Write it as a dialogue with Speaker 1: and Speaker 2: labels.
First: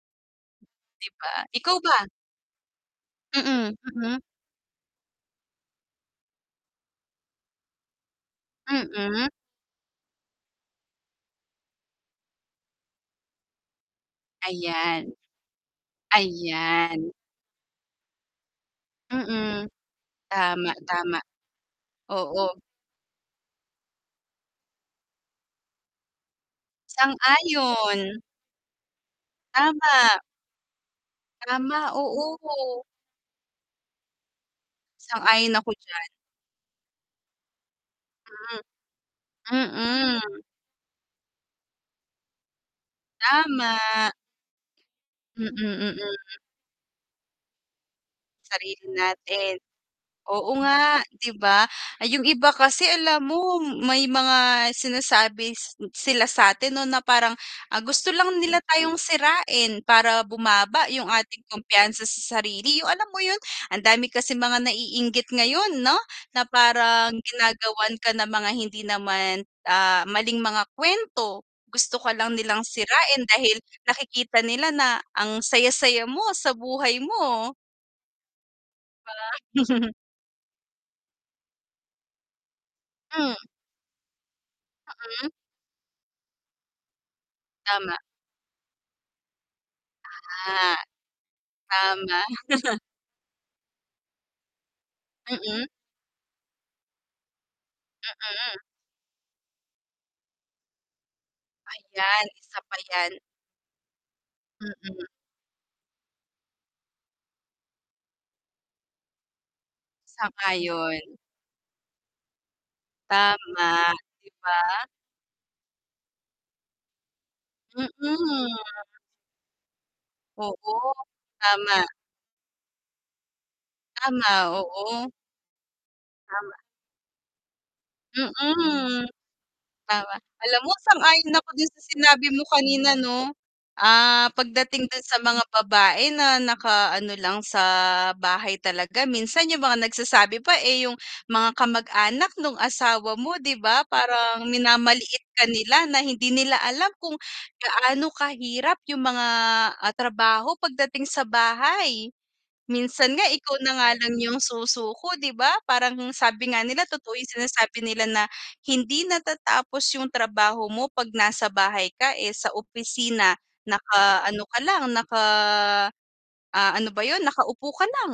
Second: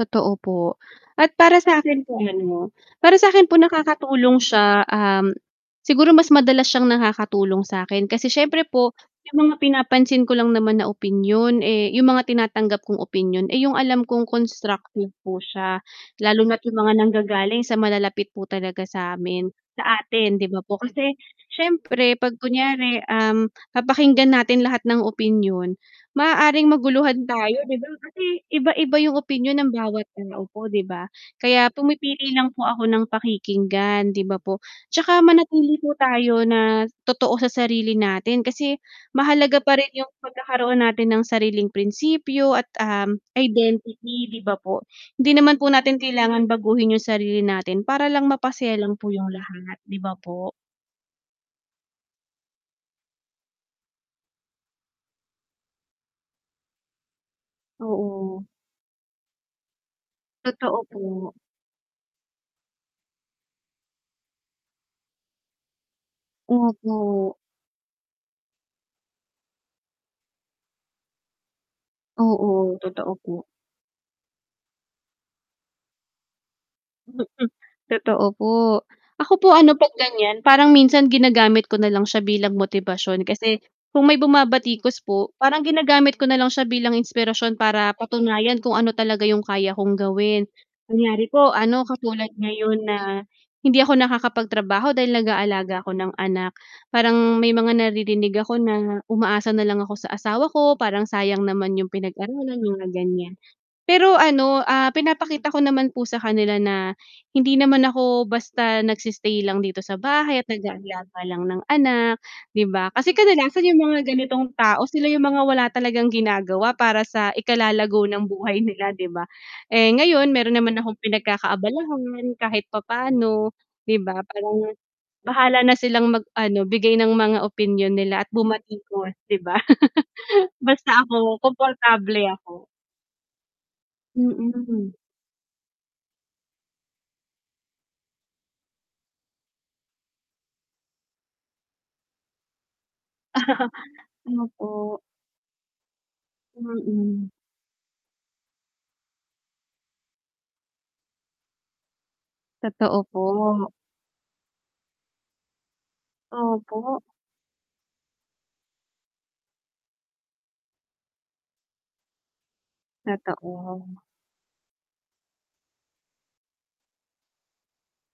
Speaker 1: Totoo po
Speaker 2: 'Di ba,
Speaker 1: at para
Speaker 2: ikaw ba?
Speaker 1: sa'kin po ano, para sa'kin po,
Speaker 2: Mm, mm.
Speaker 1: nakakatulong siya, um, siguro mas madalas siyang nakakatulong sa'kin, kasi siyempre po,
Speaker 2: Mm.
Speaker 1: 'yung mga pinapansin ko lang naman na opinyon, eh 'yung mga tinatanggap kong opinyon, eh, 'yung alam kong constructive
Speaker 2: Ayan.
Speaker 1: po siya. Lalo na't 'yung mga
Speaker 2: Ayan.
Speaker 1: nanggagaling sa malalapit po talaga sa'min
Speaker 2: Mm,
Speaker 1: sa atin 'di ba
Speaker 2: tama,
Speaker 1: po, kasi
Speaker 2: tama.
Speaker 1: siyempre 'pag
Speaker 2: Oo.
Speaker 1: kunyari, um, papakinggan natin lahat ng opinyon, maaaring maguluhan tayo 'di ba,
Speaker 2: Sang-ayon.
Speaker 1: kasi iba-iba 'yung opinyon ng bawat
Speaker 2: Tama.
Speaker 1: tao po, 'di ba? Kaya
Speaker 2: Tama,
Speaker 1: pumipili lang po
Speaker 2: oo.
Speaker 1: ako ng pakikinggan, 'di ba po, 'tsaka
Speaker 2: Sang-ayon ako
Speaker 1: manatili po
Speaker 2: diyan.
Speaker 1: tayo na totoo sa sarili natin, kasi mahalaga parin 'yung
Speaker 2: Mhm. Mm.
Speaker 1: pagkakaroon natin ng sariling prinsipyo at, um,
Speaker 2: Tama.
Speaker 1: identity 'di ba po? Hindi
Speaker 2: Mm,
Speaker 1: naman po natin
Speaker 2: mm.
Speaker 1: kailangan baguhin 'yung sarili natin para lang mapasaya
Speaker 2: Sarili
Speaker 1: lang po 'yung
Speaker 2: natin,
Speaker 1: lahat, 'di ba po.
Speaker 2: oo nga 'di ba. Yung iba kasi alam mo, may mga sinasabi s sila satin 'no, na parang, ang gusto lang
Speaker 1: Oo.
Speaker 2: nila tayong sirain, para
Speaker 1: Totoo
Speaker 2: bumaba yung
Speaker 1: po.
Speaker 2: ating kumpiyansa sa sarili, yung alam mo yun, ang dami kasing mga naiinggit ngayon 'no, na parang
Speaker 1: Opo.
Speaker 2: ginagawan ka ng mga hindi naman, ah, maling mga kuwento, gusto ka lang nilang
Speaker 1: Oo, totoo
Speaker 2: sirain,
Speaker 1: po.
Speaker 2: dahil nakikita nila na ang saya-saya mo sa buhay
Speaker 1: Mm,
Speaker 2: mo.
Speaker 1: totoo po,
Speaker 2: 'Di
Speaker 1: ako po
Speaker 2: ba?
Speaker 1: ano 'pag ganiyan, parang minsan ginagamit ko na lang siya bilang motibasyon,
Speaker 2: Hmm.
Speaker 1: kasi kung may bumabatikos
Speaker 2: Mm.
Speaker 1: po, parang ginagamit ko na lang siya bilang inspirasyon, para
Speaker 2: Tama.
Speaker 1: patunayan kung ano talaga 'yung kaya kong gawin.
Speaker 2: Ah,
Speaker 1: Kunyari po ano,
Speaker 2: tama.
Speaker 1: katulad ngayon na hindi ako nakakapagtrabaho dahil
Speaker 2: Mm.
Speaker 1: nag-aalaga ako ng anak, parang may mga naririnig ako
Speaker 2: Mm.
Speaker 1: na umaasa na lang ako sa asawa ko, parang sayang naman 'yung
Speaker 2: Ayan,
Speaker 1: pinag-aralan
Speaker 2: isa pa
Speaker 1: mga
Speaker 2: yan.
Speaker 1: ganiyan. Pero ano, ah,
Speaker 2: Mm.
Speaker 1: pinapakita ko naman po sa kanila na, hindi naman ako basta nagsi-stay lang dito sa bahay at
Speaker 2: Sang-ayon.
Speaker 1: nag-aalaga lang ng anak, 'di ba. Kasi kadalasan 'yung
Speaker 2: Tama,
Speaker 1: mga
Speaker 2: 'di
Speaker 1: ganitong
Speaker 2: ba?
Speaker 1: tao, sila 'yung mga wala talagang ginagawa para sa ikalalago ng
Speaker 2: Mm.
Speaker 1: buhay nila 'di ba? Eh, ngayon meron naman
Speaker 2: Oo,
Speaker 1: akong
Speaker 2: tama.
Speaker 1: pinagkakaabalahan kahit papaano, 'di ba,
Speaker 2: Tama,
Speaker 1: parang,
Speaker 2: oo.
Speaker 1: bahala na silang mag
Speaker 2: Tama.
Speaker 1: ano, bigay ng mga opinyon nila at
Speaker 2: Mm,
Speaker 1: bumatikos 'di ba.
Speaker 2: tama. Alam mo,
Speaker 1: Basta
Speaker 2: sang-ayon
Speaker 1: ako
Speaker 2: ako dun sa
Speaker 1: komportable
Speaker 2: sinabi mo
Speaker 1: ako.
Speaker 2: kanina no. Ah, pagdating
Speaker 1: Mm.
Speaker 2: dun sa mga babae na nakaano lang sa bahay talaga, minsan yung mga nagsasabi pa, eh, yung mga kamag-anak nung asawa mo, 'di, ba, parang,
Speaker 1: Ayon po.
Speaker 2: minamaliit ka nila na, hindi nila alam kung
Speaker 1: Mm.
Speaker 2: gaano kahirap yung mga, ah, trabaho pagdating sa bahay.
Speaker 1: Totoo
Speaker 2: Minsan nga, ikaw
Speaker 1: po.
Speaker 2: na nga lang yung susuko, 'di ba, parang sabi nga nila,
Speaker 1: Opo.
Speaker 2: totoo yung sinasabi nila na, "Hindi natatapos yung trabaho mo 'pag nasa bahay ka." Eh, sa opisina
Speaker 1: Totoo.
Speaker 2: naka-ano ka lang naka, ah, ano ba yun, nakaupo ka lang.